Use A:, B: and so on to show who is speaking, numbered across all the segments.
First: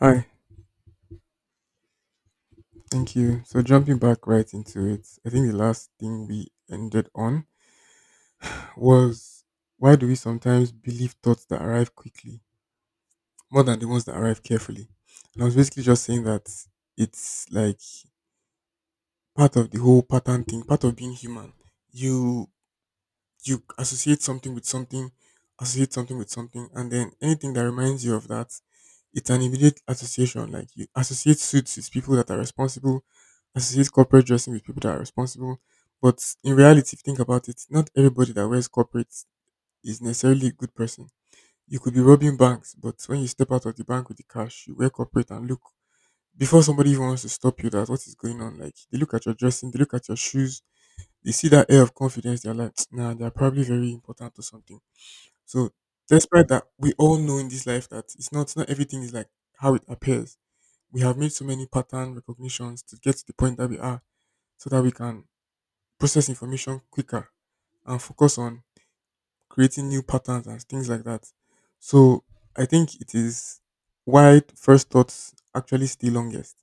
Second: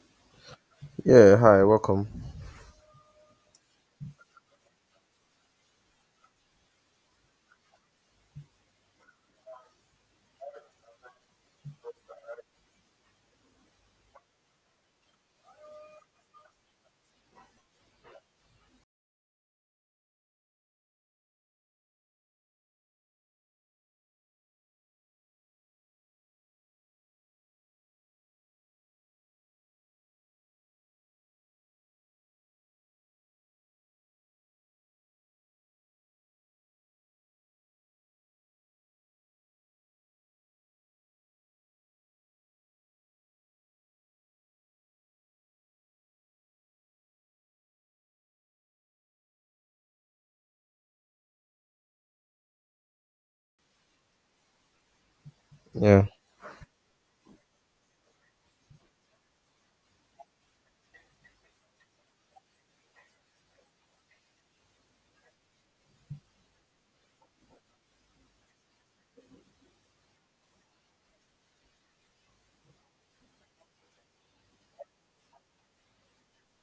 A: Hi,
B: Yeah, hi, welcome.
A: thank you. So jumping back right into it, I think the last thing we ended on was why do we sometimes believe thoughts that arrive quickly more than the ones that arrive carefully? And I was basically just saying that it's like part of the whole pattern thing, part of being human. You you associate something with something, associate something with something, and then anything that reminds you of that, it's an immediate association. Like you associate suits with people that are responsible, associate corporate dressing with people that are responsible. But in reality, if you think about it, not everybody that wears corporate is necessarily a good person. You could be robbing banks, but when you step out of the bank with the cash, you wear corporate and look before somebody even wants to stop you, that's what is going on. Like they look at your dressing, they look at your shoes, they see that air of confidence, they're like, nah, they're probably very important or something. So
B: Yeah,
A: despite that, we all know in this life that it's not not everything is like how it appears. We have made so many pattern recognitions to get to the point that we are so that we can process information quicker and focus on creating new patterns and things like that. So I think it is why first thoughts actually stay longest.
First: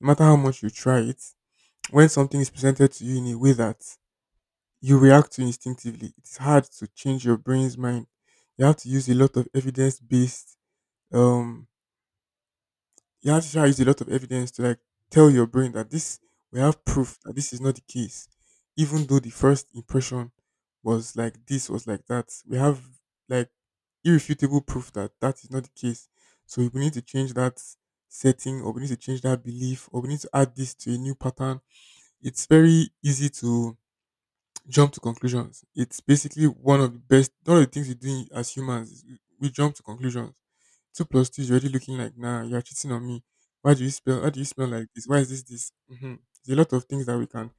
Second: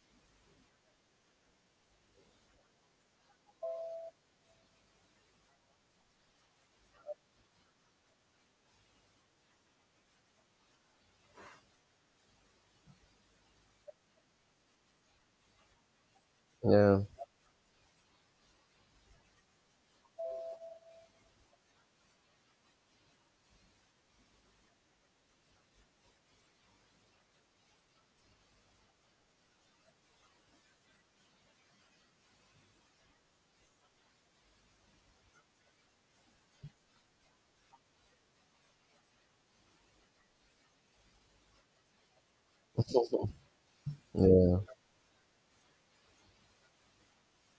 A: No matter how much you try it, when something is presented to you in a way that you react to instinctively. It's hard to change your brain's mind. You have to use a lot of evidence based um you have to try use a lot of evidence to like tell your brain that this we have
B: yeah,
A: proof that this is not the case. Even though the first impression was like this was like that. We have like irrefutable proof that that is not the case. So we need to change that setting or we need to change that belief or we need to add this to a new pattern. It's very easy to jump to conclusions. It's basically one of the best, one of the things we do as humans. Is we jump to conclusions. Two plus two is already looking like, nah, you're cheating on me. Why do you spell? Why do you
B: yeah,
A: smell like this? Why is this this? Mm-hmm. There's a lot of things that we can.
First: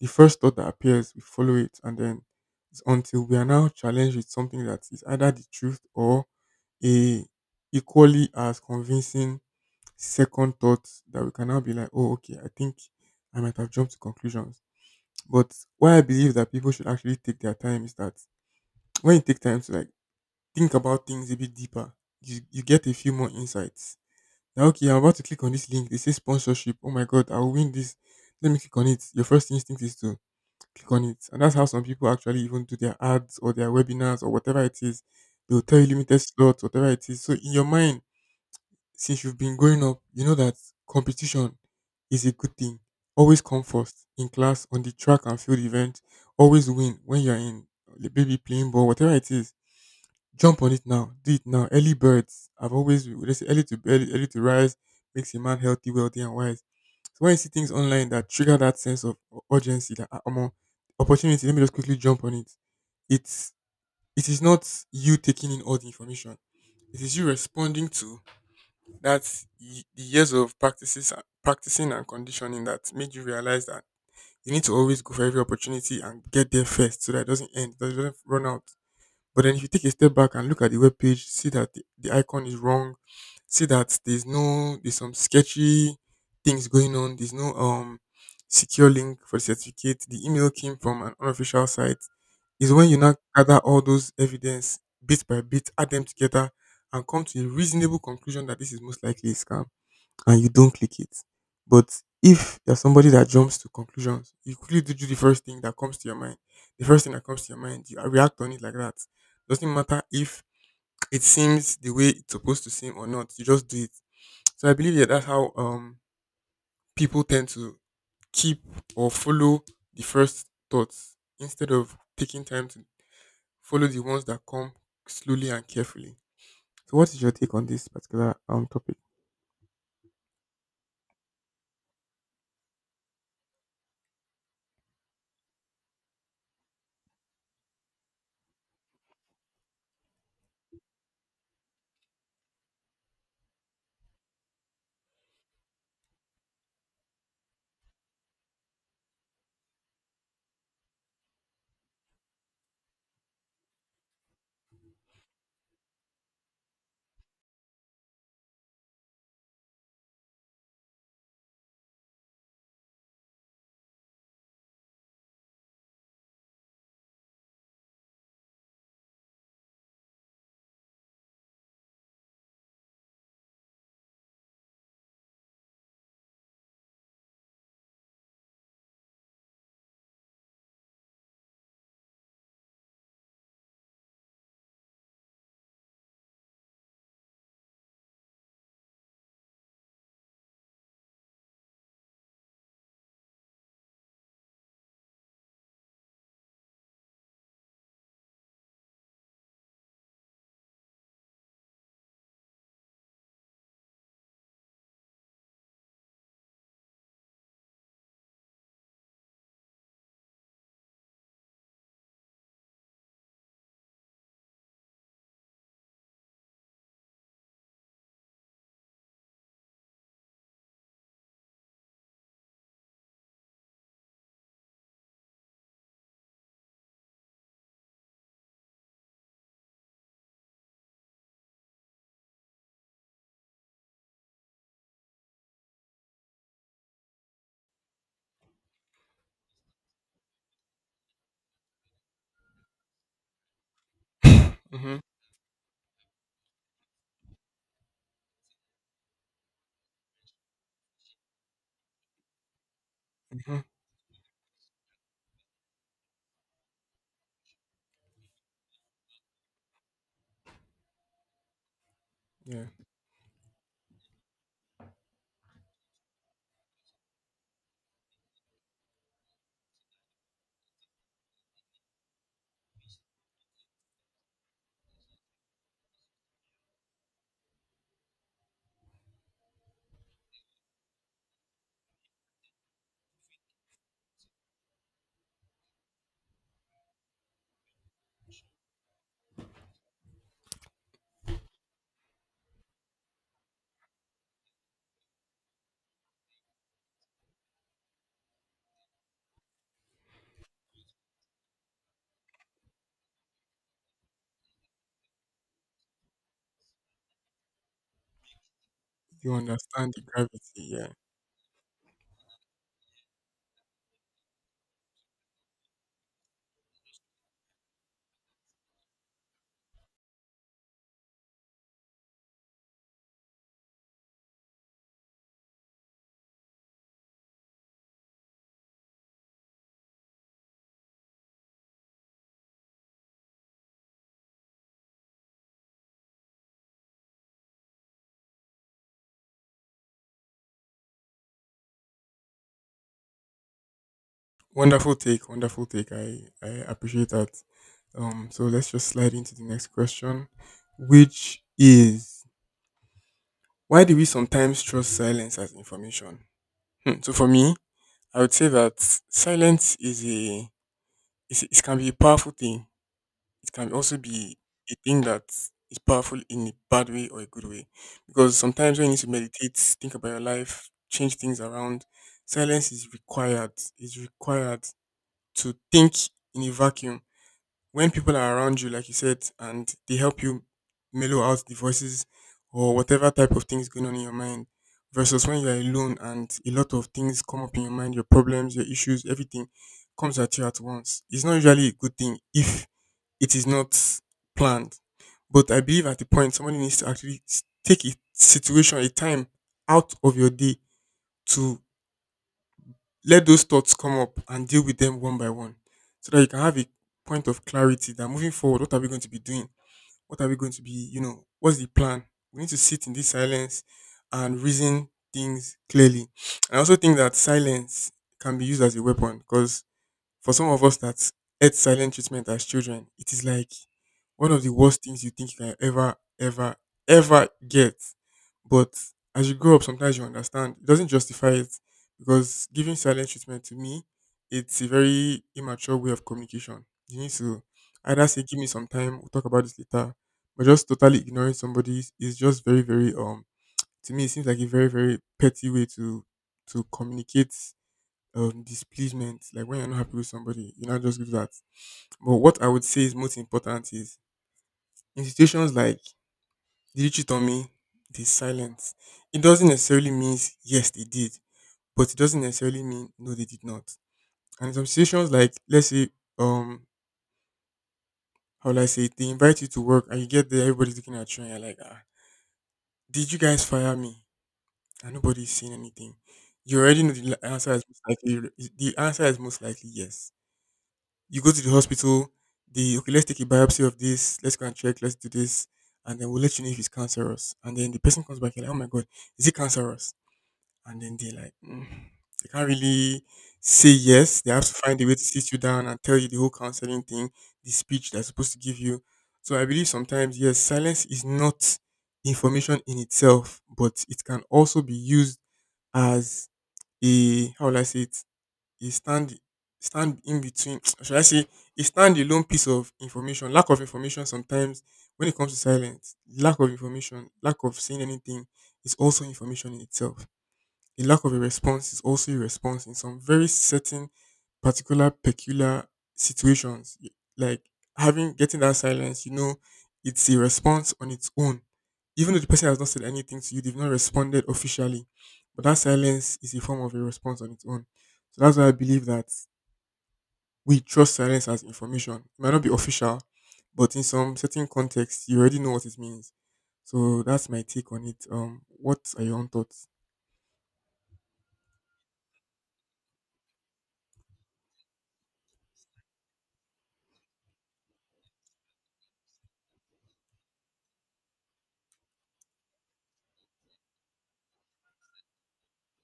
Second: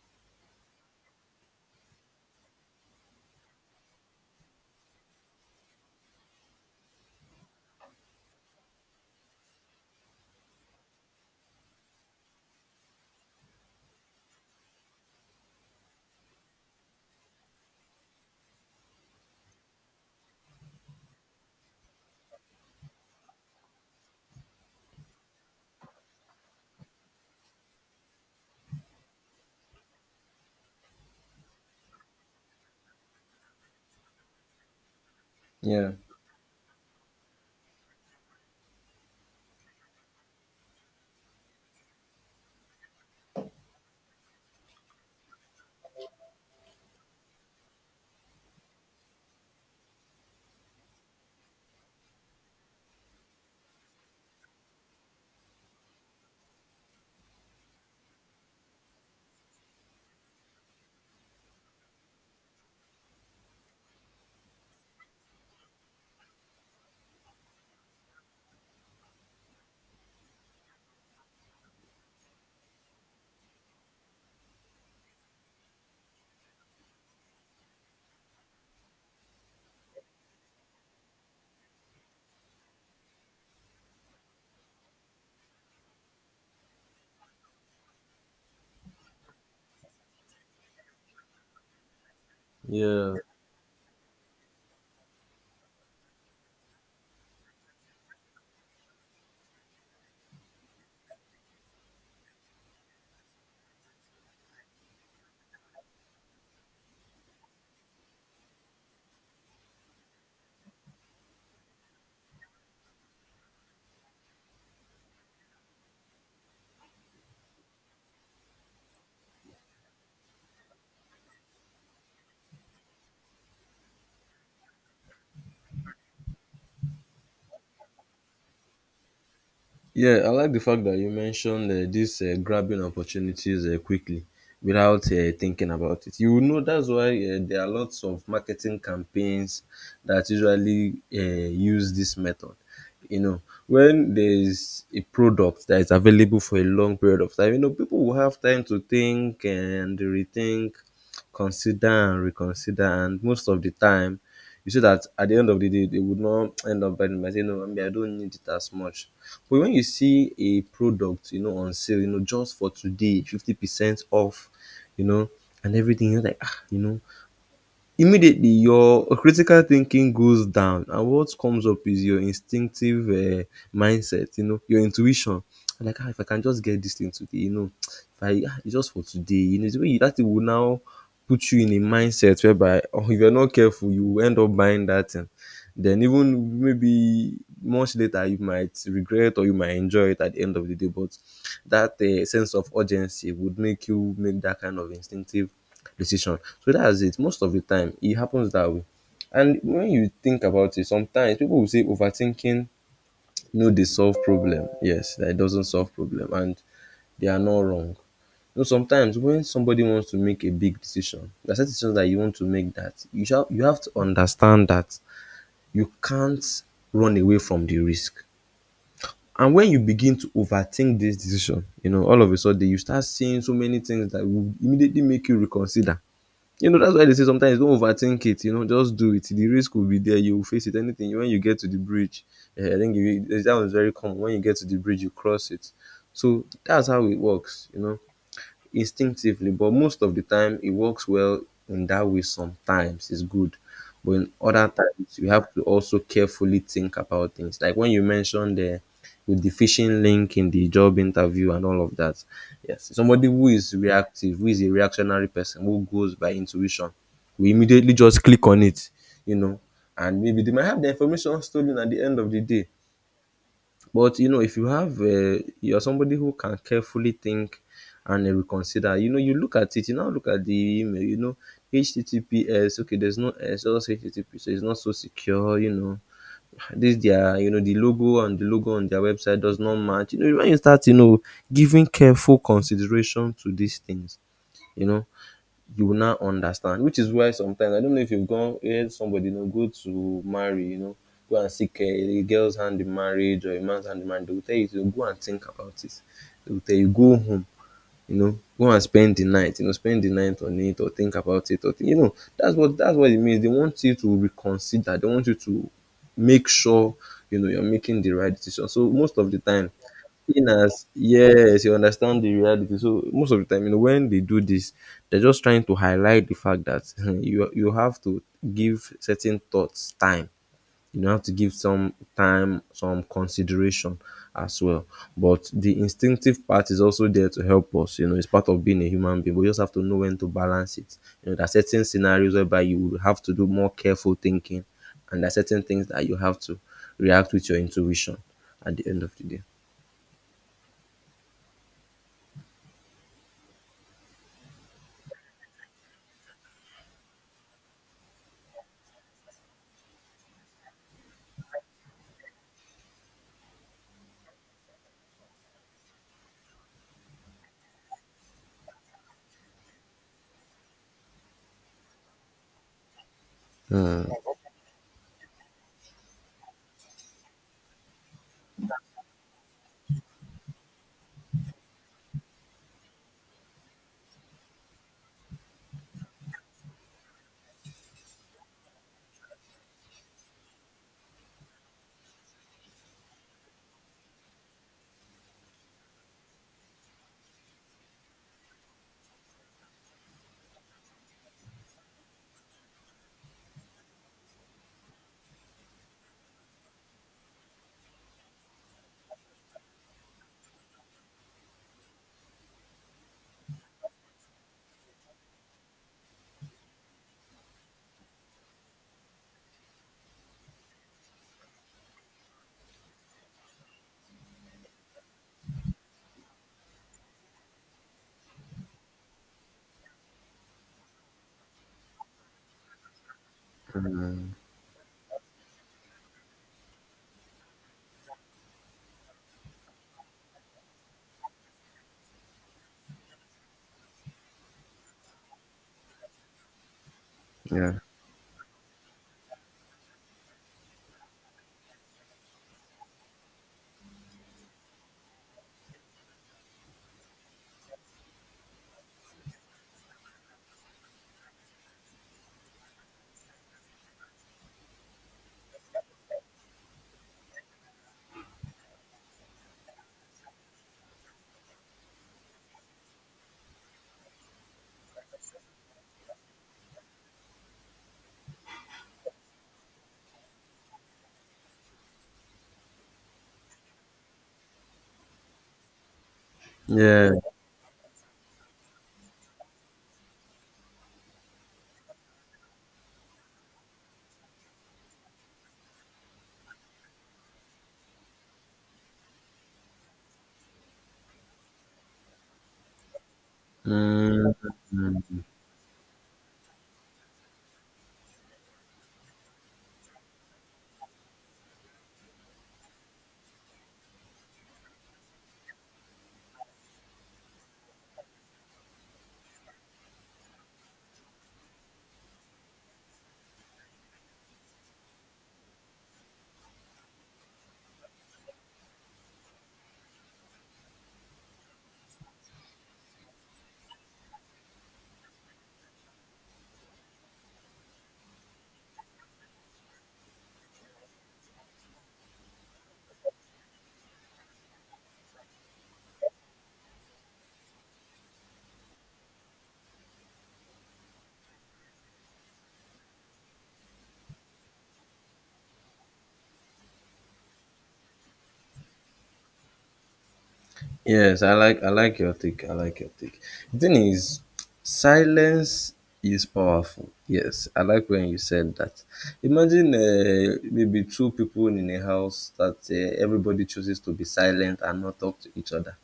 A: The first thought that appears, we follow it, and then it's until we are now challenged with something that is either the truth or a equally as convincing second thought that we can now be like, oh, okay, I think I might have jumped to conclusions. But why I believe that people should actually take their time is that when you take time to like think about things a bit deeper, you get a few more insights. Now, okay, I'm about to click on this link. They say sponsorship. Oh my god, I'll win this. Let me click on it. Your first instinct is to click on it. And that's how some people actually even do their ads or their webinars or whatever it is. They'll tell you
B: yeah,
A: limited slots, whatever it is. So in your mind, since you've been growing up, you know that competition is a good thing. Always come first in class, on the track and field event. Always win when you're in the baby playing ball, whatever it is. Jump on it now. Do it now. Early birds. I've always they say early to early to rise makes a man healthy, wealthy, and wise. So when you see things online that trigger that sense of urgency, that opportunity, let me just quickly jump on it. It's it is not you taking in all the information. It is you responding to the years of practices, practicing and conditioning that made you realize that you need to always go for every opportunity and get there first so that it doesn't end, so that it doesn't run out. But then if you take a step back and look at the web page, see that the icon is wrong, see that there's no there's some sketchy things going on, there's no secure link for the certificate, the email came from an unofficial site, is when you
B: Yeah.
A: now gather all those evidence bit by bit, add them together and come to a reasonable conclusion that this is most likely a scam and you don't click it. But if you're somebody that jumps to conclusions, you quickly do the first thing that comes to your mind. The first thing that comes to your mind, you react on it like that. Doesn't matter if it seems the way it's supposed to seem or not. You just do it. So I believe that that's how people tend to keep or follow the first thoughts instead of taking time to follow the ones that come slowly and carefully. So what is your take on this particular topic?
B: Yeah, I like the fact that you mentioned this grabbing opportunities quickly without thinking about it. You know, that's why there are lots of marketing campaigns that usually use this method. You know, when there is a product that is available for a long period of time, you know, people will have time to think and rethink, consider and reconsider, and most of the time, you see that at the end of the day, they would not end up buying it. Might say, "No, I mean I don't need it as much." But when you see a product, you know, on sale, you know, just for today, 50% off, you know, and everything, you're like, ah, you know, immediately your critical thinking goes down and what comes up is your instinctive mindset, you know, your intuition. Like, ah, if I can just get this thing today, you know, if I, ah, it's just for today, you know, the way you, that thing will now put you in a mindset whereby, oh, if you're not careful you will end up buying that thing, then even maybe much later you might regret, or you might enjoy it at the end of the day. But that sense of urgency would make you make that kind of instinctive decision. So that's it. Most of the time, it happens that way. And when you think about it, sometimes people will say overthinking, no, they solve problem. Yes, that it doesn't solve problem, and they are not wrong. You know, sometimes when somebody wants to make a big decision, the decision that you want to make that you shall, you have to understand that you can't run away from the risk. And when you begin to overthink this decision, you know, all of a sudden you start seeing so many things that will immediately make you reconsider. You know, that's why they say sometimes don't overthink it, you know, just do it. The risk will be there, you will face it. Anything when you get to the bridge, eh, I think you, that was very common. When you get to the bridge, you cross it. So that's how it works, you know, instinctively. But most of the time it works well in that way. Sometimes it's good, but in other
A: Mhm.
B: times you have to also carefully think about things, like when you mentioned the, with the phishing link in the job interview and all of that. Yes, somebody who
A: Mhm.
B: is reactive, who is a reactionary person, who goes by intuition, we immediately just click on it, you know, and maybe they might have the information stolen at the end of the
A: Yeah.
B: day. But you know, if you have you're somebody who can carefully think and reconsider, you know, you look at it, you now look at the email, you know, HTTPS, okay, there's no S, just HTTP, so it's not so secure, you know. This their, you know, the logo and the logo on their website does not match. You know, when you start, you know, giving careful consideration to these things, you know, you will now understand. Which is why sometimes, I don't know if you've gone heard somebody, you know, go to marry, you know, go and seek a girl's hand in marriage or a man's hand in marriage. They will tell you to go and think about it. They will tell you go home, you know, go and spend the night, you know, spend the night on it, or think about it, or you know, that's what, that's what it means. They want you to reconsider, they want you to make sure, you know, you're making the right decision. So most of
A: You
B: the time,
A: understand the gravity.
B: in as,
A: Yeah.
B: yes, you understand the reality. So most of the time, you know, when they do this, they're just trying to highlight the fact that you have to give certain thoughts time. You have to give some time, some consideration as well. But the instinctive part is also there to help us. You know, it's part of being a human being. We just have to know when to balance it. You know, there are certain scenarios whereby you will have to do more careful thinking, and there are certain things that you have to react with your intuition at the end of the day.
A: Wonderful take. Wonderful take. I appreciate that. So let's just slide into the next question, which is why do we sometimes trust silence as information? Hmm. So for me, I would say that silence is a is, it can be a powerful thing. It can also be a thing that is powerful in a bad way or a good way. Because sometimes when you need to meditate, think about your life, change things around, silence is required. It's required to think in a vacuum when people are around you, like you said, and they help you mellow out the voices or whatever type of things going on in your mind, versus when you are alone and a lot of things come up in your mind, your problems, your issues, everything comes at you at once. It's not usually a good thing if it is not planned. But I believe at the point somebody needs to actually take a situation, a time out of your day to let those thoughts come up and deal with them one by one so that you can have a point of clarity that moving forward what are we going to be doing what are we going to be you know what's the plan we need to sit in this silence and reason things clearly And I also think that silence can be used as a weapon because for some of us that ate silent treatment as children, it is like
B: Mm,
A: one of the worst things you think you can ever get. But as you grow up, sometimes you understand it doesn't justify it because giving silent treatment to me, it's a very immature way of communication. You need to
B: yeah.
A: either say, "Give me some time, we'll talk about this later," but just totally ignoring somebody is just very, very. To me, it seems like a very, very petty way to communicate displeasement, like when you're not happy with somebody, you know, just do that. But what I would say is most important is in situations like did you cheat on me? The silence. It doesn't necessarily mean yes they did, but it doesn't necessarily mean no they did not. And in some situations like let's say um how will I say it? They invite you to work and you get there, everybody's looking at you and you're like, ah, did you guys fire me? And nobody's saying anything. You already know
B: Yeah.
A: the answer is most likely yes you go to the hospital, the okay, let's take a biopsy of this, let's go and check, let's do this, and then we'll let you know if it's cancerous. And then the person comes back, you're like, oh my god, is it cancerous? And then they like, mm, they can't really say yes. They have to find a way to
B: Mm.
A: sit you down and tell you the whole counseling thing, the speech they're supposed to give you. So I believe sometimes, yes, silence is not information in itself, but it can also be used as a how will I say it? A stand in between should I say a standalone piece of information. Lack of information sometimes when it comes to silence, lack of information, lack of saying anything is also information in itself. A lack of a response is also a response in some very certain, particular, peculiar situations. Like having getting that silence, you know, it's a response on its own. Even though the person has not said anything to you, they've not responded officially, but that silence is a form of a response on its own. So that's why I believe that we trust silence as information. It might not be official, but in some certain context, you already know what it means. So that's my take on it. What are your own thoughts?
B: Yes, I like your take. I like your take. The thing is, silence is powerful. Yes, I like when you said that. Imagine maybe two people in a house that everybody chooses to be silent and not talk to each other.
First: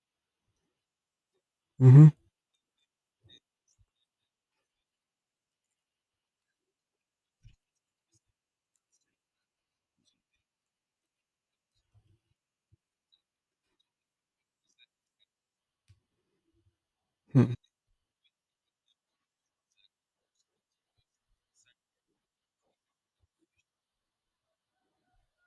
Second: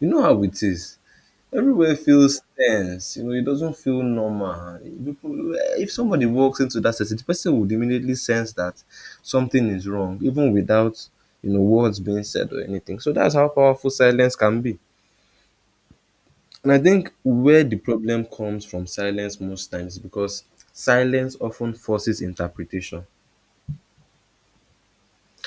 B: You know how it is. Everywhere
A: Hmm.
B: feels tense. You know, it doesn't feel normal. People, if somebody walks into that setting, the person would immediately sense that something is wrong, even without, you know, words being said or anything. So that's how powerful silence can be. And I think where the problem comes from silence most times is because silence often forces interpretation.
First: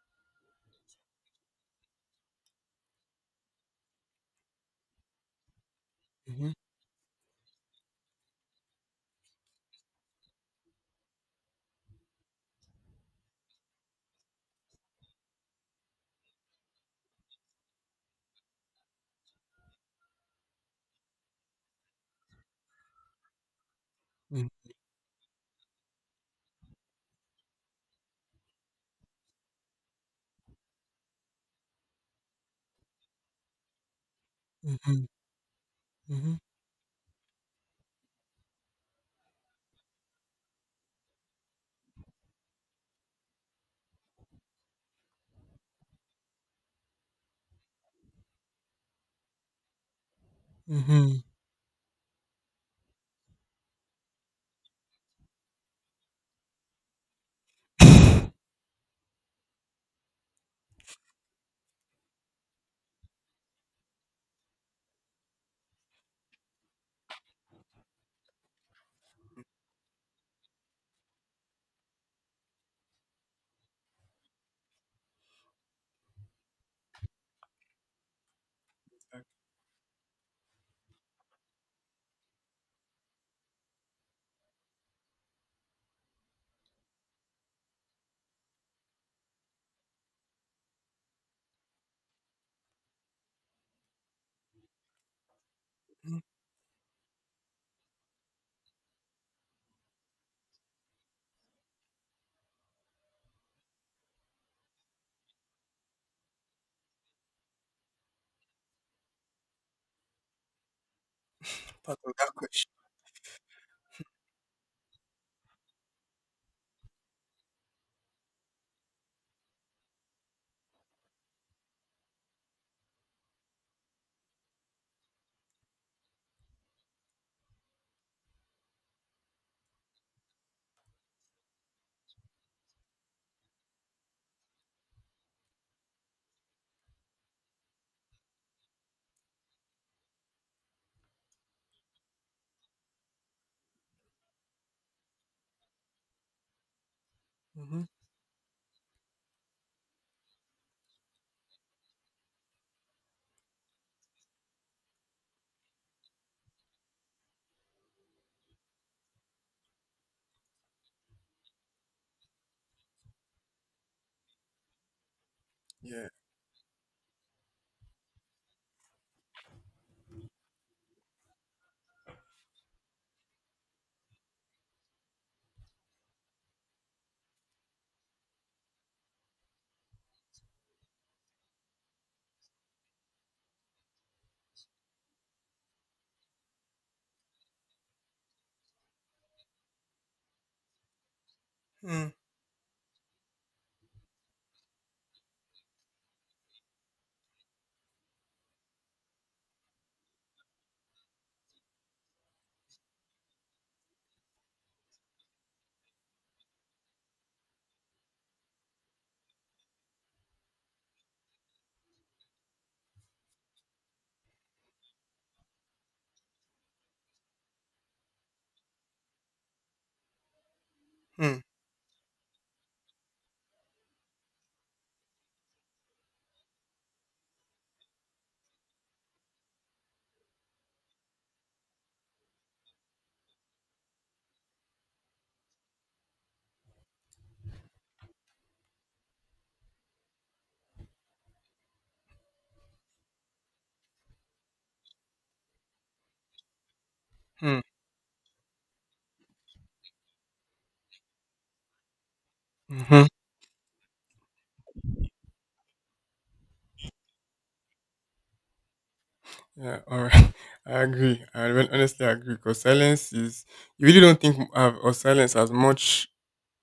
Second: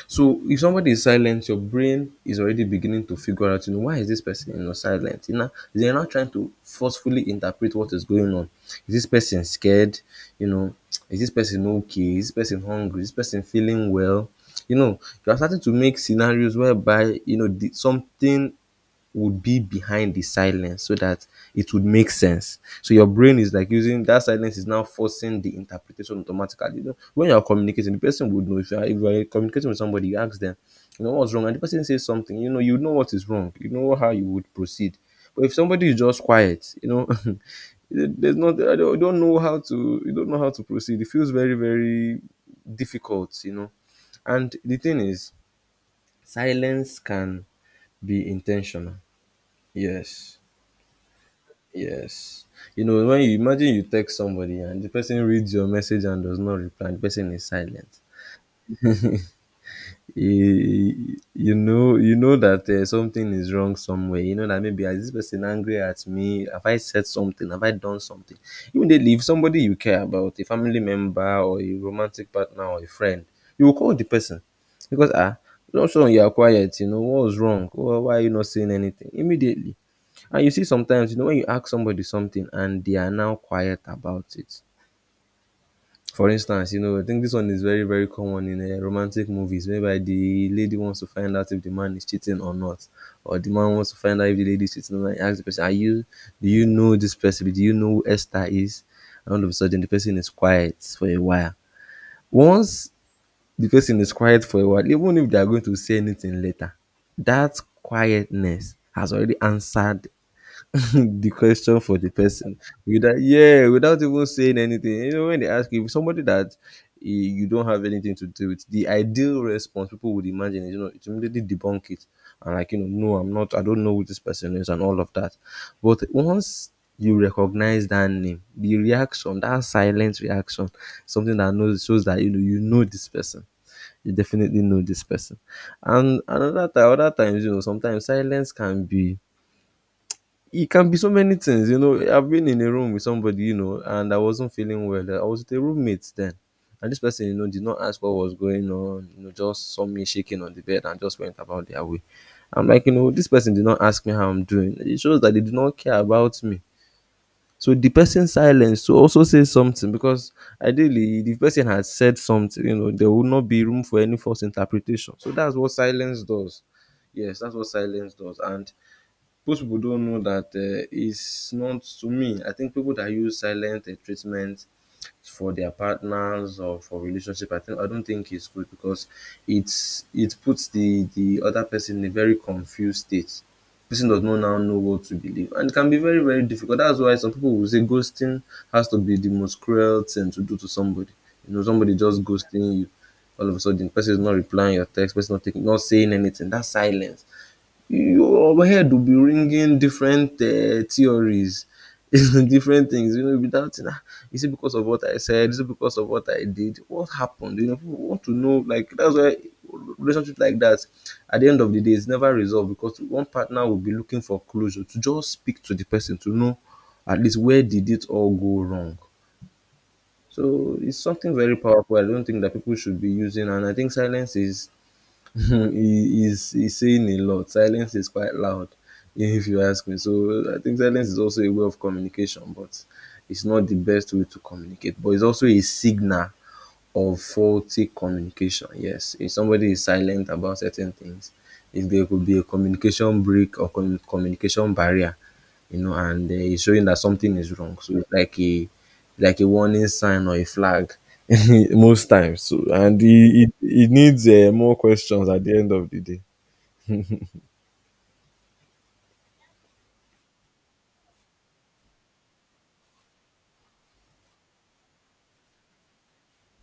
B: So if somebody is silent, your brain is already beginning to figure out, you know, why is this person, you know, silent? You know, they're not trying to
A: Mm-hmm.
B: forcefully interpret what is going on. Is this person scared? You know, is this person okay? Is this person hungry? Is this person feeling well? You know, you are starting to make scenarios whereby, you know, the, something would be behind the silence so that it would make sense. So your brain is like using that silence, is now forcing the interpretation automatically. You know, when you're communicating, the person would know, if you're communicating with somebody, you ask them, you know, what's wrong? And the person says something, you know what is wrong, you know how you would proceed.
A: Mhm,
B: But if somebody is just
A: mhm,
B: quiet, you know, there's not, I don't know how to, you don't know how to proceed. It feels very, very difficult, you know. And the thing is, silence can be intentional. Yes.
A: mhm.
B: Yes. You know, when you imagine you text somebody and the person reads your message and does not reply, the person is silent. You know, you know that something is wrong somewhere. You know that, maybe, "Ah, is this person angry at me? Have I said something? Have I done something?" Immediately, if somebody you care about, a family member or a romantic partner or a friend, you will call the person, because, ah, not sure, you are quiet, you know, what was wrong, why are you not saying anything immediately. And you see sometimes, you know, when you ask somebody something and they are now quiet about it. For instance, you know, I think this one is very, very common in romantic movies, whereby the lady wants to find out if the man is cheating or not, or the man wants to find out if the lady is cheating or not. He asks the person, "Are you? Do you know this person? Do you know who Esther is?" And all of a sudden, the person is quiet for a while. Once the person is quiet for a while, even if they are going to say anything later, that quietness has already answered the question for
A: Part
B: the
A: of that
B: person
A: question.
B: without, yeah, without even saying anything. You know, when they ask you if somebody that, eh, you don't have anything to do with, the ideal response people would imagine is, you know, to immediately debunk it and like, you know, no, I'm not, I don't know who this person is and all of that. But once you recognize that name, the reaction, that silent reaction, something that knows, shows that, you know, you know this person, you definitely know this person. And another time, other times, you know, sometimes silence can be, it can be so many things, you know. I've been in a room with somebody, you know, and I wasn't feeling well. I was with a roommate then, and this person, you know, did not
A: Mhm.
B: ask what was going on, you know, just saw me shaking on the bed and just went about their way. I'm like, you know, this person did not ask me how I'm doing. It shows that they do not care about me. So the person's silence to also say something, because ideally, if the person had said something, you know, there would not be room for any false interpretation. So that's what
A: Yeah.
B: silence does. Yes, that's what silence does. And most people don't know that it's not to me, I think people that use silent treatment for their partners or for relationship, I don't think it's good because it puts the other person in a very confused state. Person does not now know what to believe, and it can be very, very difficult. That's why some people will say ghosting has to be the most cruel thing to do to somebody. You know, somebody
A: Mm,
B: just ghosting you, all of a sudden person is not replying your text, person not taking, not saying anything. That's silence. Your head will be ringing different theories, different things. Without nah, is it because of what I said? Is it because of what I did? What happened? People want to know. Like, that's why relationship like that, at the end of the day, it's never resolved because one partner will be looking for closure to just speak to the person to know at least where did it all go wrong. So it's something
A: mm,
B: very powerful. I don't think that people should be using, and I think silence is he's saying a lot. Silence is quite loud, if you ask me. So I think silence is also a way of communication, but it's not the best way to communicate. But it's also a signal of faulty communication. Yes, if somebody is silent about certain things, if there could be a communication break or communication barrier, and it's showing that something is
A: mm,
B: wrong. So it's like a warning sign or a flag most times. So and it
A: mhm.
B: it, it needs more questions at the end of the day.
A: Yeah, all right. I agree. I honestly agree because silence is, you really don't think of silence as much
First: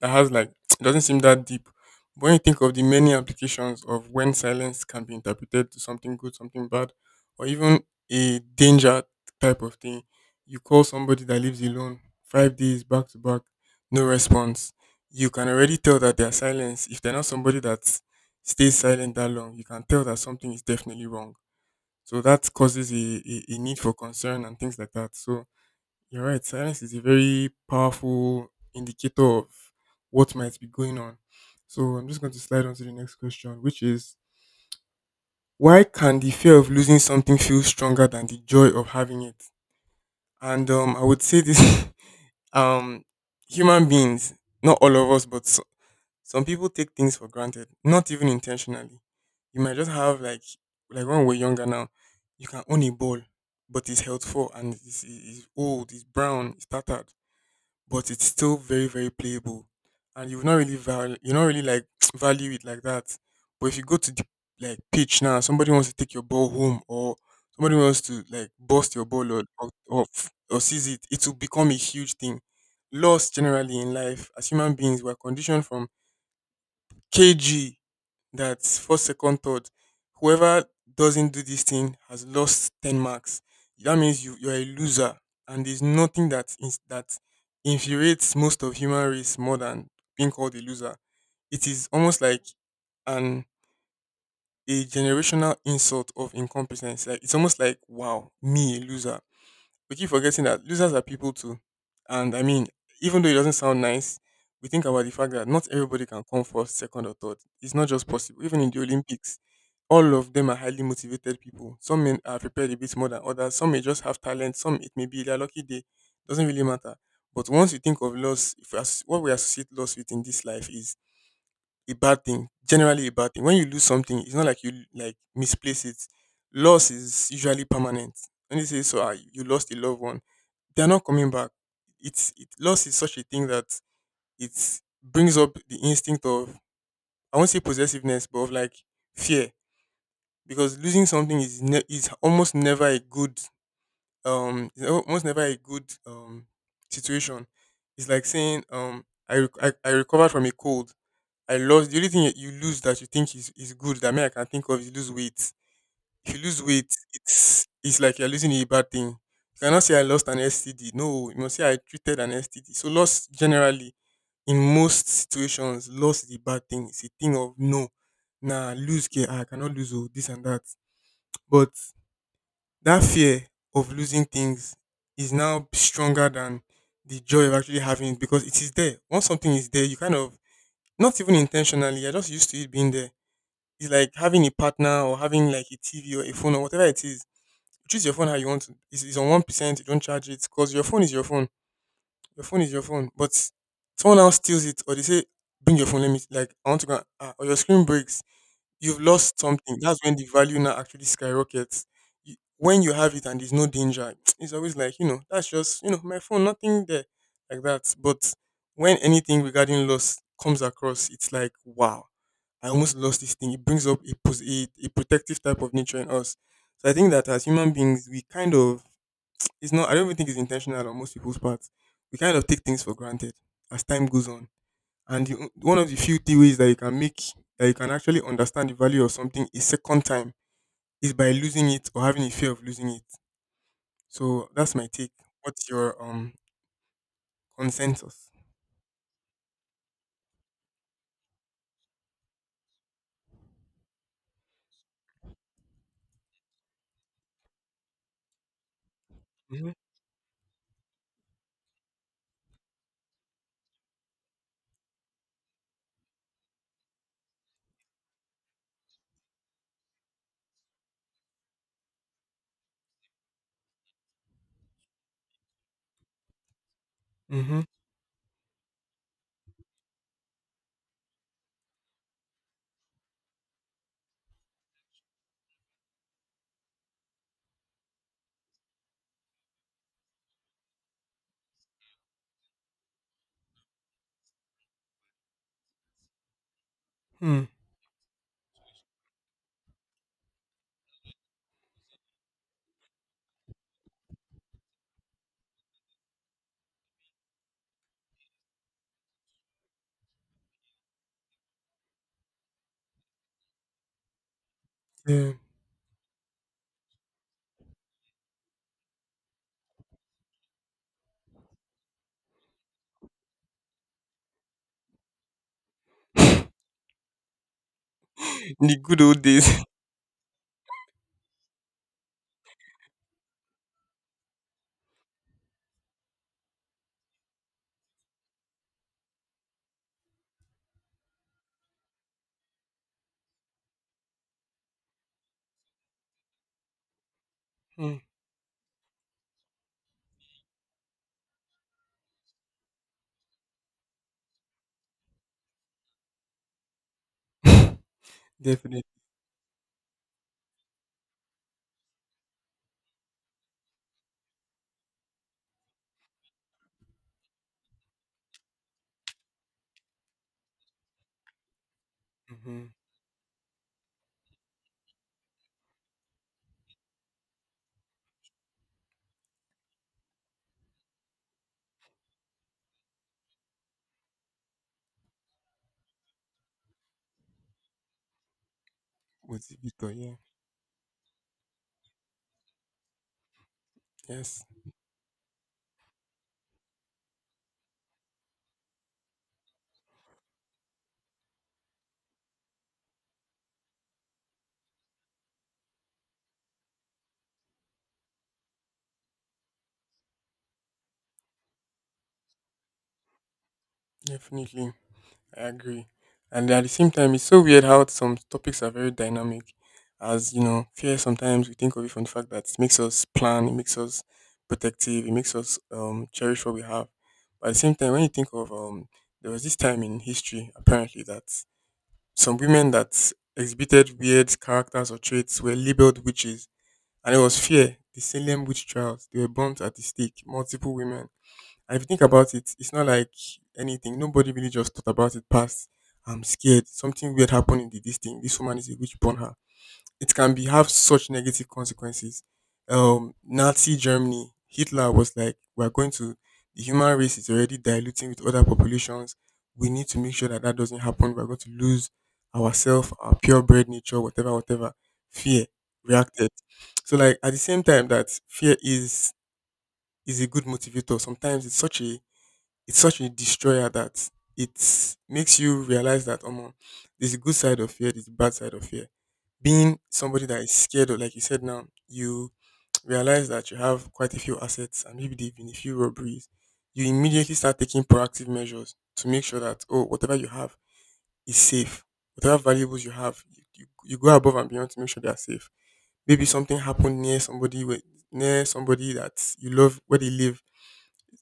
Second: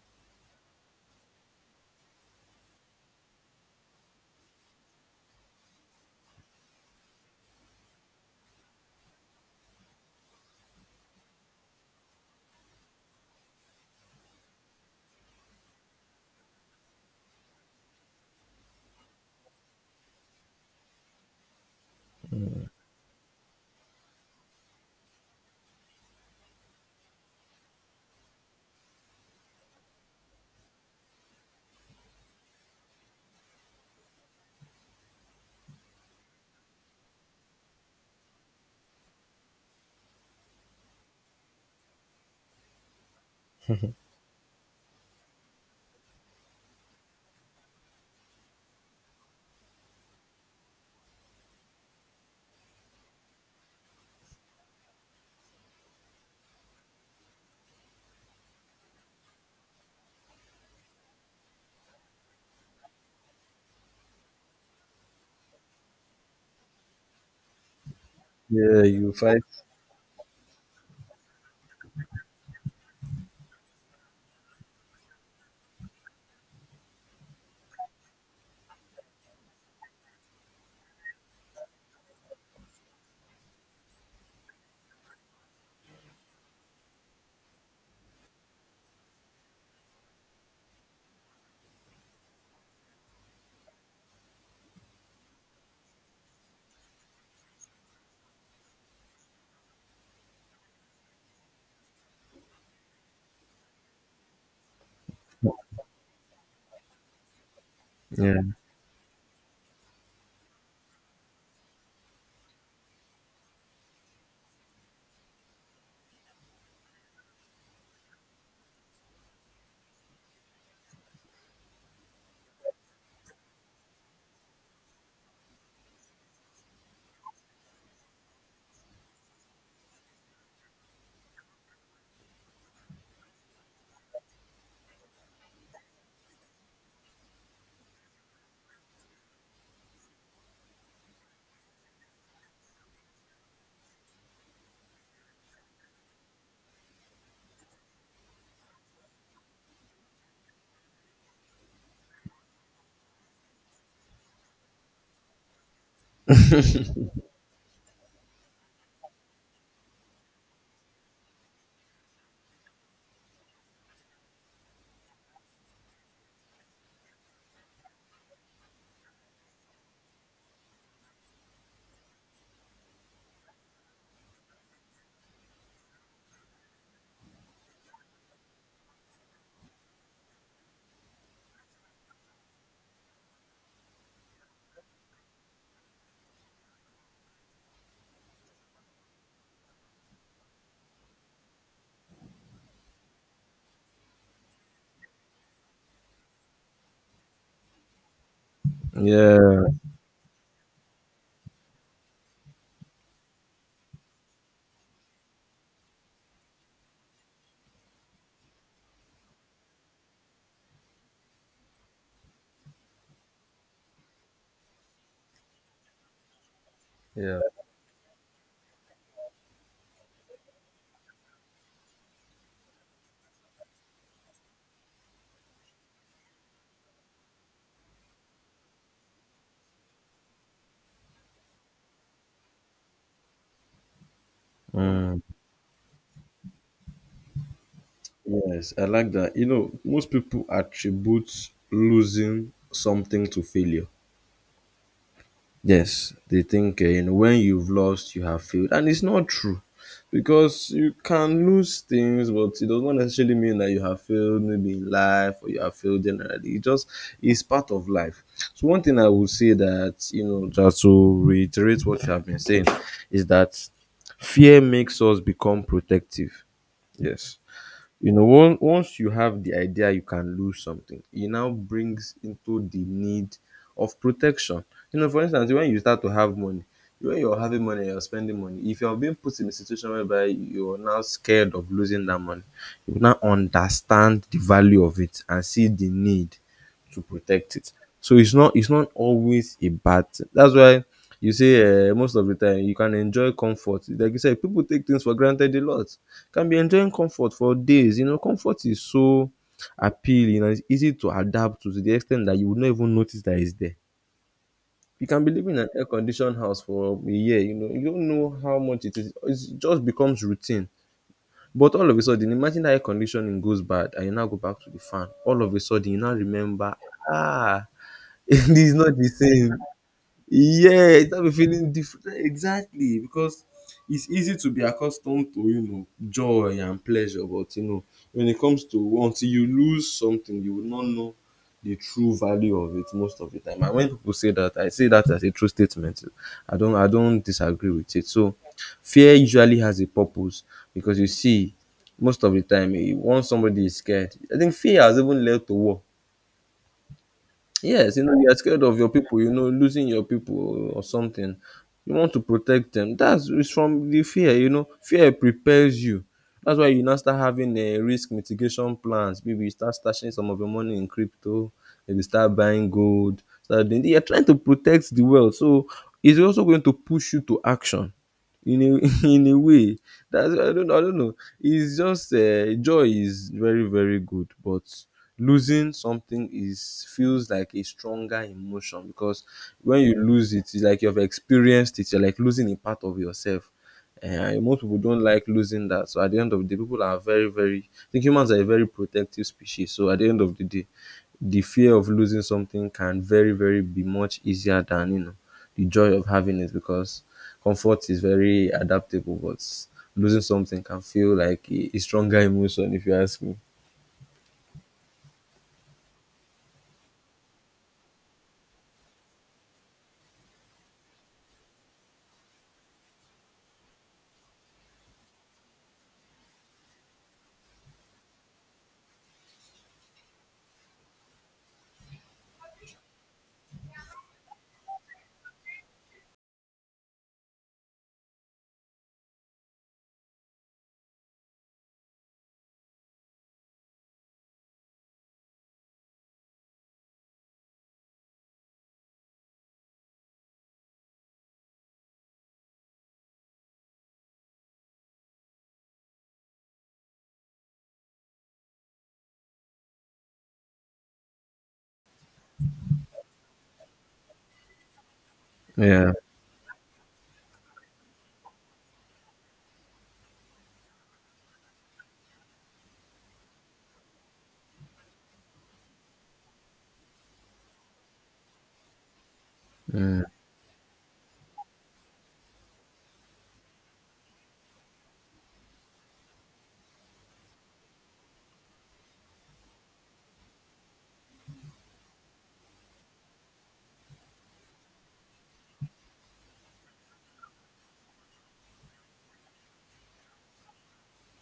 A: that has like, it doesn't seem that deep. But when you think of the many applications of when silence can be interpreted to something good, something bad, or even a danger type of thing, you call somebody that lives alone 5 days back to back, no response. You can already tell that their silence, if they're not somebody that stays silent that long, you can tell that something is definitely wrong, so that causes a need for concern and things like that. So you're right, silence is a very powerful indicator of what might be going on. So I'm just going to slide on to the next question, which is, why can the fear of losing something feel stronger than the joy of having it? And I would say this. Um, Human beings, not all of us, but so, some people take things for granted, not even intentionally. You might just have like when we're younger now, you can own a ball, but it's healthful and it's old, it's brown, it's tattered, but it's still very very playable, and you've not really you not really like value it like that. But if you go to the like pitch now, somebody wants to take your ball home, or somebody wants to like
B: Yeah,
A: bust your
B: you
A: ball
B: fight.
A: or or seize it, it will become a huge thing. Loss generally in life, as human beings, we're conditioned from KG that first, second, third, whoever doesn't do this thing has lost 10 marks. That means you're a loser, and there's nothing that is that infuriates most of human race more than being called a loser. It is almost like an a generational insult of incompetence. Like it's almost like, wow, me, a loser. We keep forgetting that losers are people too. And I mean, even though it doesn't sound nice, we think about the fact that not everybody can come first, second, or third. It's not just
B: Yeah,
A: possible. Even in the Olympics, all of them are highly motivated people. Some men are prepared a bit more than others. Some may just have talent. Some it may be their lucky day. Doesn't really matter. But once you think of loss, if as- what we associate loss with in this life is a bad thing, generally a bad thing. When you lose something, it's not like you like misplace it. Loss is usually permanent. When you say so, ah, you lost a loved one, they're not coming back. Loss is such a thing that it brings up the instinct of, I won't say possessiveness, but of like fear, because losing something is is almost never a good is almost never a good situation. It's like saying I, I recovered from a cold. I lost, the only thing you lose that you think is good that me I can think of is lose weight. If you lose weight, it's like you're losing a bad thing. You cannot say I lost an STD. No, you must say I treated an STD. So loss generally, in most situations, loss is a bad thing. It's a thing of no, nah, lose care. Ah, I cannot lose, oh, this and that. But that fear of losing things is now stronger than the joy of actually having it, because it is there. Once something is there, you kind of, not even intentionally, you're just used to it being there. It's like having a partner or having like a TV or a phone or whatever it is. Choose your phone how you want to. It's on 1%. You don't charge it because your phone is your phone. Your phone is your phone. But someone else steals it, or they say, "Bring your phone. Let me, like I want to go," and or your screen breaks. You've lost
B: yeah,
A: something. That's when the value now actually skyrockets. You, when you have it and there's no danger, it's always like, you know, that's just, you know, my phone, nothing there like that. But when anything regarding loss comes across, it's like, wow, I almost lost this thing. It brings up a a protective type of nature in us. So I think that
B: yeah.
A: as human beings, we kind of, it's not, I don't even think it's intentional on most people's parts. We kind of take things for granted as time goes on, and you, one of the few ways that you can make, that you can actually understand the value of something a second time, is by losing it or having a fear of losing it. So that's my take.
B: Mm.
A: What's your consensus?
B: Yes, I like that. You know, most people attribute losing something to failure. Yes, they think you know, when you've lost, you have failed, and it's not true,
A: Mm-hmm.
B: because you can lose things, but it does not necessarily mean that you have failed maybe in life or you have failed generally. It just is part of life. So one thing I would say, that, you know, just to reiterate what you have been saying, is that fear makes us become protective. Yes,
A: Hmm.
B: you know, once you have the idea you can lose something, it now brings into the need of protection. You know, for instance, when you start to have money, when you're having money, you're spending money, if you're being put in a situation whereby you're now scared of losing that money, you now understand the value of it and see the need to
A: Hmm.
B: protect it. So it's not, it's not always a bad thing. That's why you say most of the time you can enjoy comfort, like you said, people take things for granted a lot, can be enjoying comfort for days. You know, comfort is so appealing and it's easy to adapt to the extent that you would not even notice that it's there. You can be
A: Yeah.
B: living in an air conditioned house for a year, you know, you don't know how much it is. It just becomes routine. But all of a sudden, imagine that air conditioning goes bad and you now go back to the fan. All of a sudden, you now remember, ah, it
A: In
B: is
A: the
B: not
A: good
B: the
A: old days.
B: same. Yeah, it have a feeling different. Yeah, exactly, because it's easy to be accustomed to, you know, joy and pleasure, but you know, when it comes to, until you lose something, you will not know the true value of it most of the time. And when people say that, I say that as a true statement. I don't disagree with
A: Hmm.
B: it. So fear usually has a purpose, because you see, most of the time, eh, once somebody is scared, I think fear has even led to war. Yes, you know, you're scared of
A: Definitely.
B: your people, you know, losing your people or something. You want to protect them. That's, it's from the fear, you know. Fear prepares you. That's why you now start having a risk mitigation plans. Maybe you start stashing some of your money in crypto, maybe start
A: Mm-hmm.
B: buying gold. Start doing, you're trying to protect the world. So it's also going to push you to action in a in a way. That's, I don't know, it's just joy is very, very good, but losing something is feels like a stronger emotion because
A: Was it
B: when
A: Victor?
B: you
A: Yeah.
B: lose it, it's like you've experienced it, you're like losing a part of yourself. Eh, and
A: Yes.
B: most people don't like losing that, so at the end of the day, people are very, very, I think humans are a very protective species. So at the end of the day, the fear of losing something can very, very be much easier than, you know, the joy of having it, because comfort is very adaptable, but losing something can feel like a stronger emotion, if you ask me.
A: Definitely. I agree. And at the same time, it's so weird how some topics are very dynamic. As you know, fear, sometimes we think of it from the fact that it makes us plan, it makes us protective, it makes us cherish what we have. But at the same time, when you think of, there was this time in history apparently that some women that exhibited weird characters or traits were labeled witches, and it was fear. The Salem witch trials, they were burnt at the stake, multiple women, and if you think about it, it's not like anything. Nobody really just thought about it past, I'm scared. Something weird happened in the, this thing. This woman is a witch, born her. It can be, have such negative consequences. Nazi Germany, Hitler was like, we're going to, the human race is already diluting with other populations. We need to make sure that that doesn't happen. We're going to lose ourselves, our purebred nature, whatever, whatever. Fear
B: Yeah,
A: reacted. So like at the same time that fear is a good motivator. Sometimes it's such a, it's such a destroyer that it makes you realize that there's a good side of fear, there's a bad side of fear. Being
B: yeah,
A: somebody that is scared of, like you said now, you realize that you have quite a few assets, and maybe there have been a few robberies. You immediately start taking proactive measures to make sure that, oh, whatever you have is safe. Whatever valuables you have, you go above and beyond to make sure they are safe. Maybe something happened near somebody, where, near somebody that you love, where they live,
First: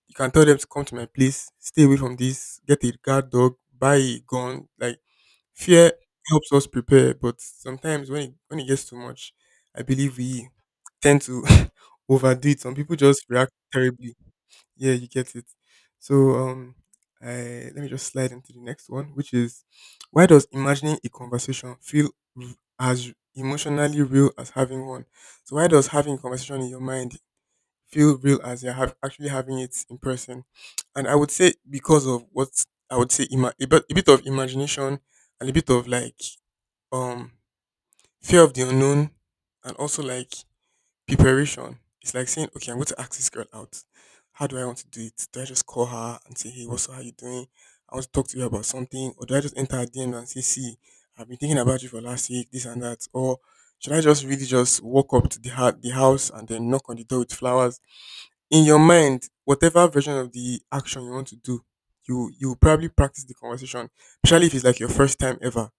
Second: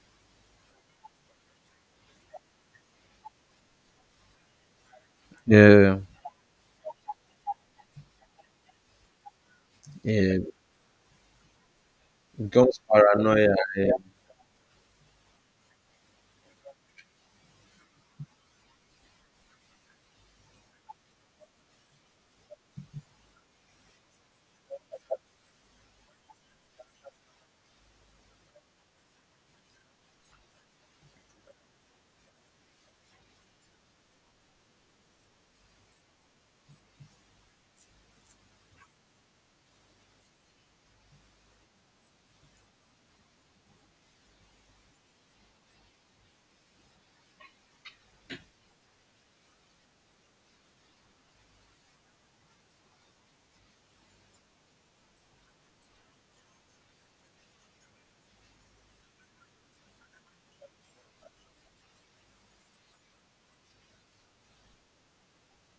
A: you can tell them to come to my place, stay away from this, get a guard dog, buy a gun. Like, fear
B: yeah,
A: helps us prepare, but sometimes when when it gets too much, I believe
B: yeah.
A: we
B: It
A: tend to overdo it. Some
B: becomes
A: people just react
B: paranoia. Yeah,
A: terribly. Yeah, you get it. So I let me just slide into the next one, which is, why does imagining a conversation feel r- as emotionally real as having one? So why does having a conversation in your mind feel real as you're actually having it in person. And I would say because of what, I would say a bit, a bit of imagination and a bit of like um fear of the unknown, and also like preparation. It's like saying, okay, I'm going to ask this girl out. How do I want to do it? Do I just call her and say, hey, what's up? How you doing? I want to talk to you about something, or do I just enter her DM and say, see, I've been thinking about you for last week, this and that, or should I just really just walk up to the the house, and then knock on the door with flowers, in your mind, whatever version of the action you want to do, you probably practice the conversation. Especially if it's like your first time ever,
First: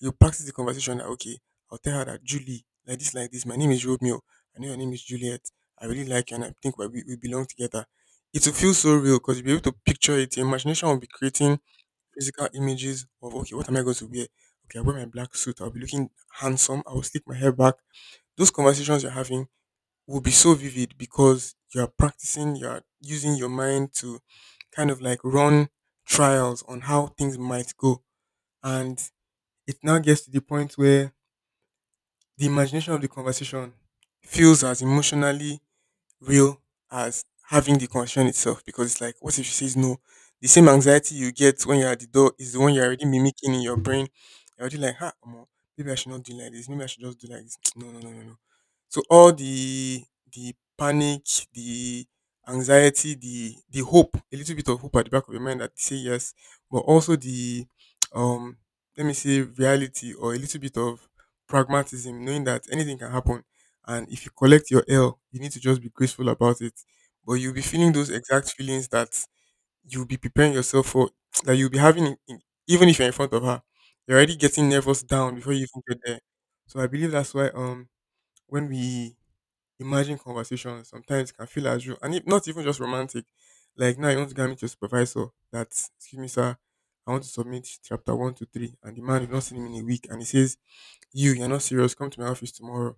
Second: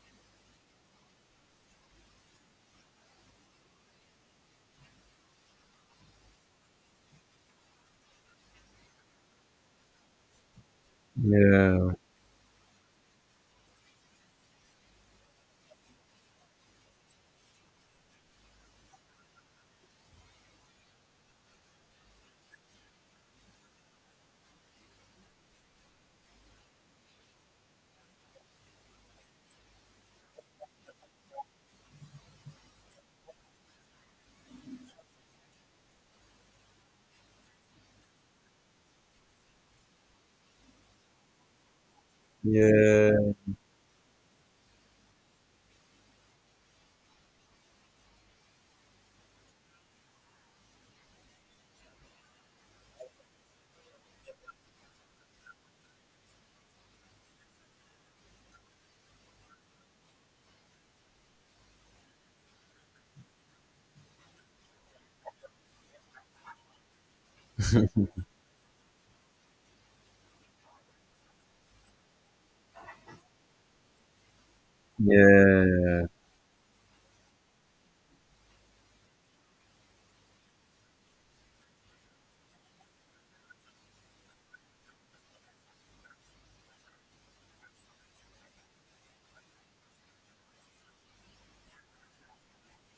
A: you practice the conversation. That, okay, I'll tell her that, Julie, like this, like this. My name is Romeo. I know your name is Juliet. I really like you, and I think we belong together. It will feel so real because you'll be able to picture it. Your imagination will be creating
B: yeah,
A: physical images of, okay, what am I going to wear? Okay, I wear my black suit. I'll be looking handsome. I will slick my hair back. Those conversations you're having will be so vivid because you're practicing, you're using your mind to kind of like run trials on how things might go. And it now gets to the point where the imagination of the conversation feels as emotionally real as having the condition itself, because it's like, what if she says no? The same anxiety you get when you're at the door is the one you're already
B: yeah.
A: mimicking in your brain. You're already like, ha, omo, maybe I should not do like this. Maybe I should just do like this. No, no, no, no, no. So all the panic, the anxiety, the hope, a little bit of hope at the back of your mind that say yes, but also the um let me say reality, or a little bit of pragmatism, knowing that anything can happen, and if you collect your L, you need to just be graceful about it. But you'll be feeling those exact feelings that you'll be preparing yourself for, that you'll be having, even if you're in front of her. You're already getting nervous down before you even get
B: Yeah.
A: there. So I believe that's why when we imagine conversations, sometimes it can feel as real, and if not even just romantic. Like now, you want to get me to your supervisor that, excuse me, sir, I want to submit chapters 1 to 3, and the man, you've not seen him in a week, and he says, "You, you're not serious. Come to my office tomorrow."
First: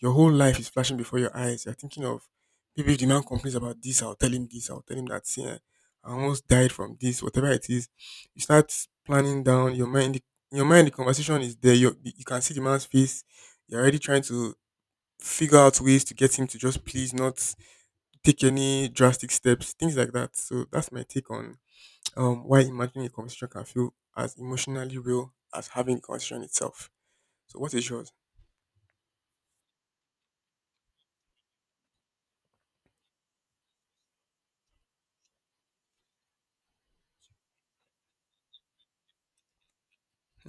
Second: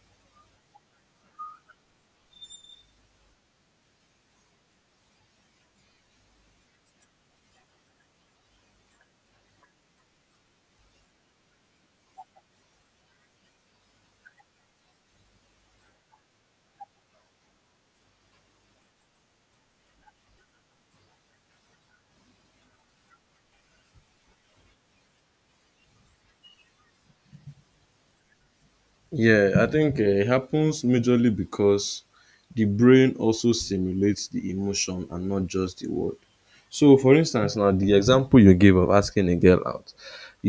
A: Your whole life is flashing before your eyes. You're thinking of, maybe if the man complains about this, I'll tell him this, I'll tell him that. See, eh, I almost died from this, whatever it is. You start planning down your mind. In your mind, the conversation is there. You can see the man's face. You're already trying to figure out ways to get him to just please not take any drastic steps, things like that. So that's my take on why imagining a conversation can feel as emotionally real as having the conversation itself. So what is yours?
B: Yeah, I think it happens majorly because the brain also simulates the emotion and not just the word. So, for instance, now the example you gave of asking a girl out,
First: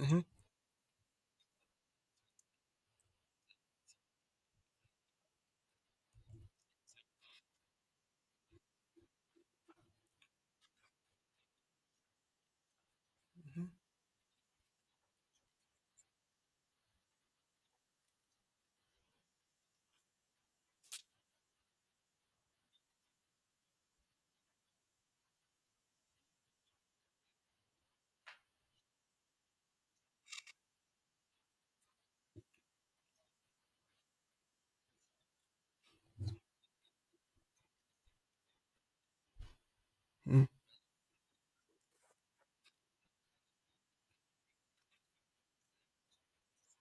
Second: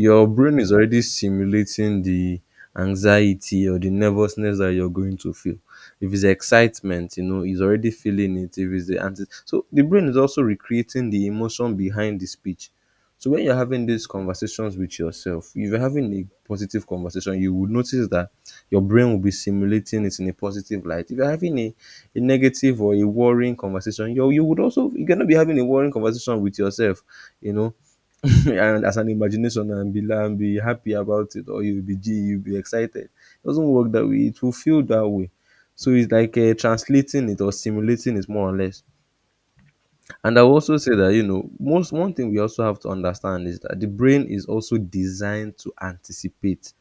A: Mm-hmm.
B: brain is already simulating the anxiety or the nervousness that you're going to feel. If it's excitement, you know, it's already feeling it. If it's the anti, so the brain is also recreating the emotion behind the speech. So when you're having these conversations with yourself, if you're having a positive conversation, you would notice that your brain will be simulating it in a positive light. If you're having a negative or a worrying conversation, you would also, you cannot be having a worrying conversation with yourself, you know, and as an imagination and be and be happy about it, or you'll be g you'll be excited. It doesn't work that way. It will feel that way. So it's like translating it or simulating it, more or less. And I
A: Mm-hmm.
B: will also say that, you know, most, one thing we also have to understand is that the brain is also designed to anticipate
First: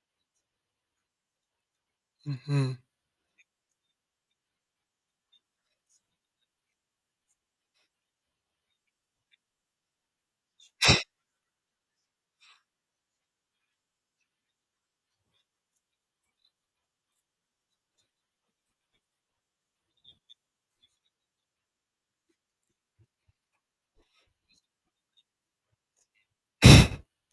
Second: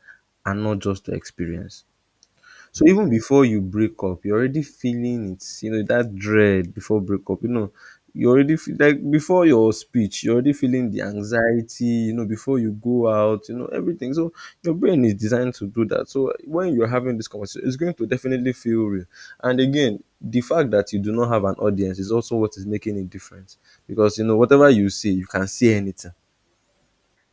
B: and not just to experience.
A: Mm-hmm. Mm-hmm.
B: So even before you break up, you're already feeling it, you know, that dread before breakup, you know. You already feel like before your speech, you're already feeling the anxiety, you know, before you go out, you know, everything. So your brain is designed to do that. So when you're having this conversation, it's going to definitely feel real. And again, the fact that you do not have an audience is also what is making it different. Because, you know, whatever you say, you can say anything.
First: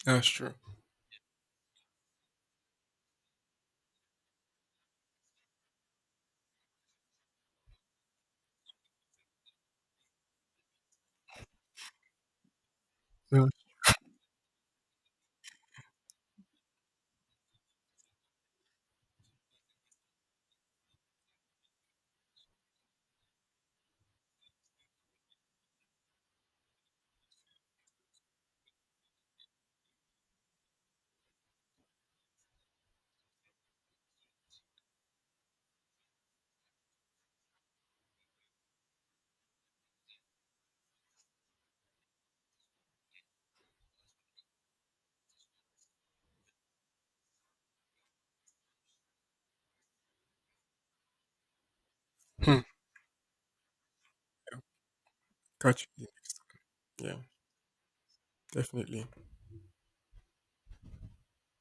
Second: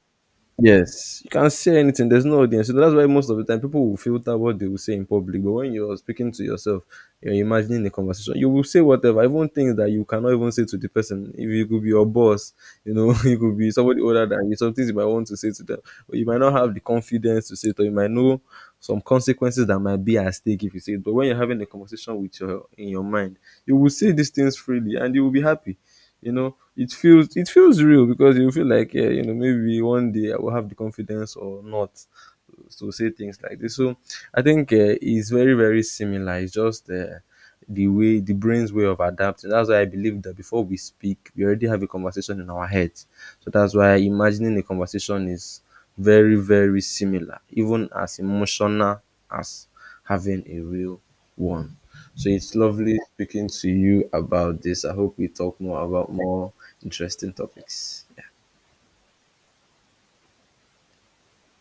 A: That's true.
B: Yes, you can't say anything. There's no audience. So that's why most of the time people will filter what they will say in public. But when you're speaking to yourself, you're imagining the conversation, you will say whatever, even things that you cannot even say to the person. If you could be your boss, you know, you
A: Yeah.
B: could be somebody older than you, some things you might want to say to them, but you might not have the confidence to say it, or you might know some consequences that might be at stake if you say it. But when you're having a conversation with your, in your mind, you will say these things freely and you will be happy. You know, it feels real because you feel like, yeah, you know, maybe one day I will have the confidence or not to say things like this. So I think it's very, very similar. It's just the way the brain's way of adapting. That's why I believe that before we speak, we already have a conversation in our head. So that's why imagining a conversation is very, very similar, even as emotional as having a real one. So it's
A: Hmm.
B: lovely speaking to you about this. I hope we talk more
A: Gotcha.
B: about more
A: Yeah,
B: interesting topics.
A: definitely.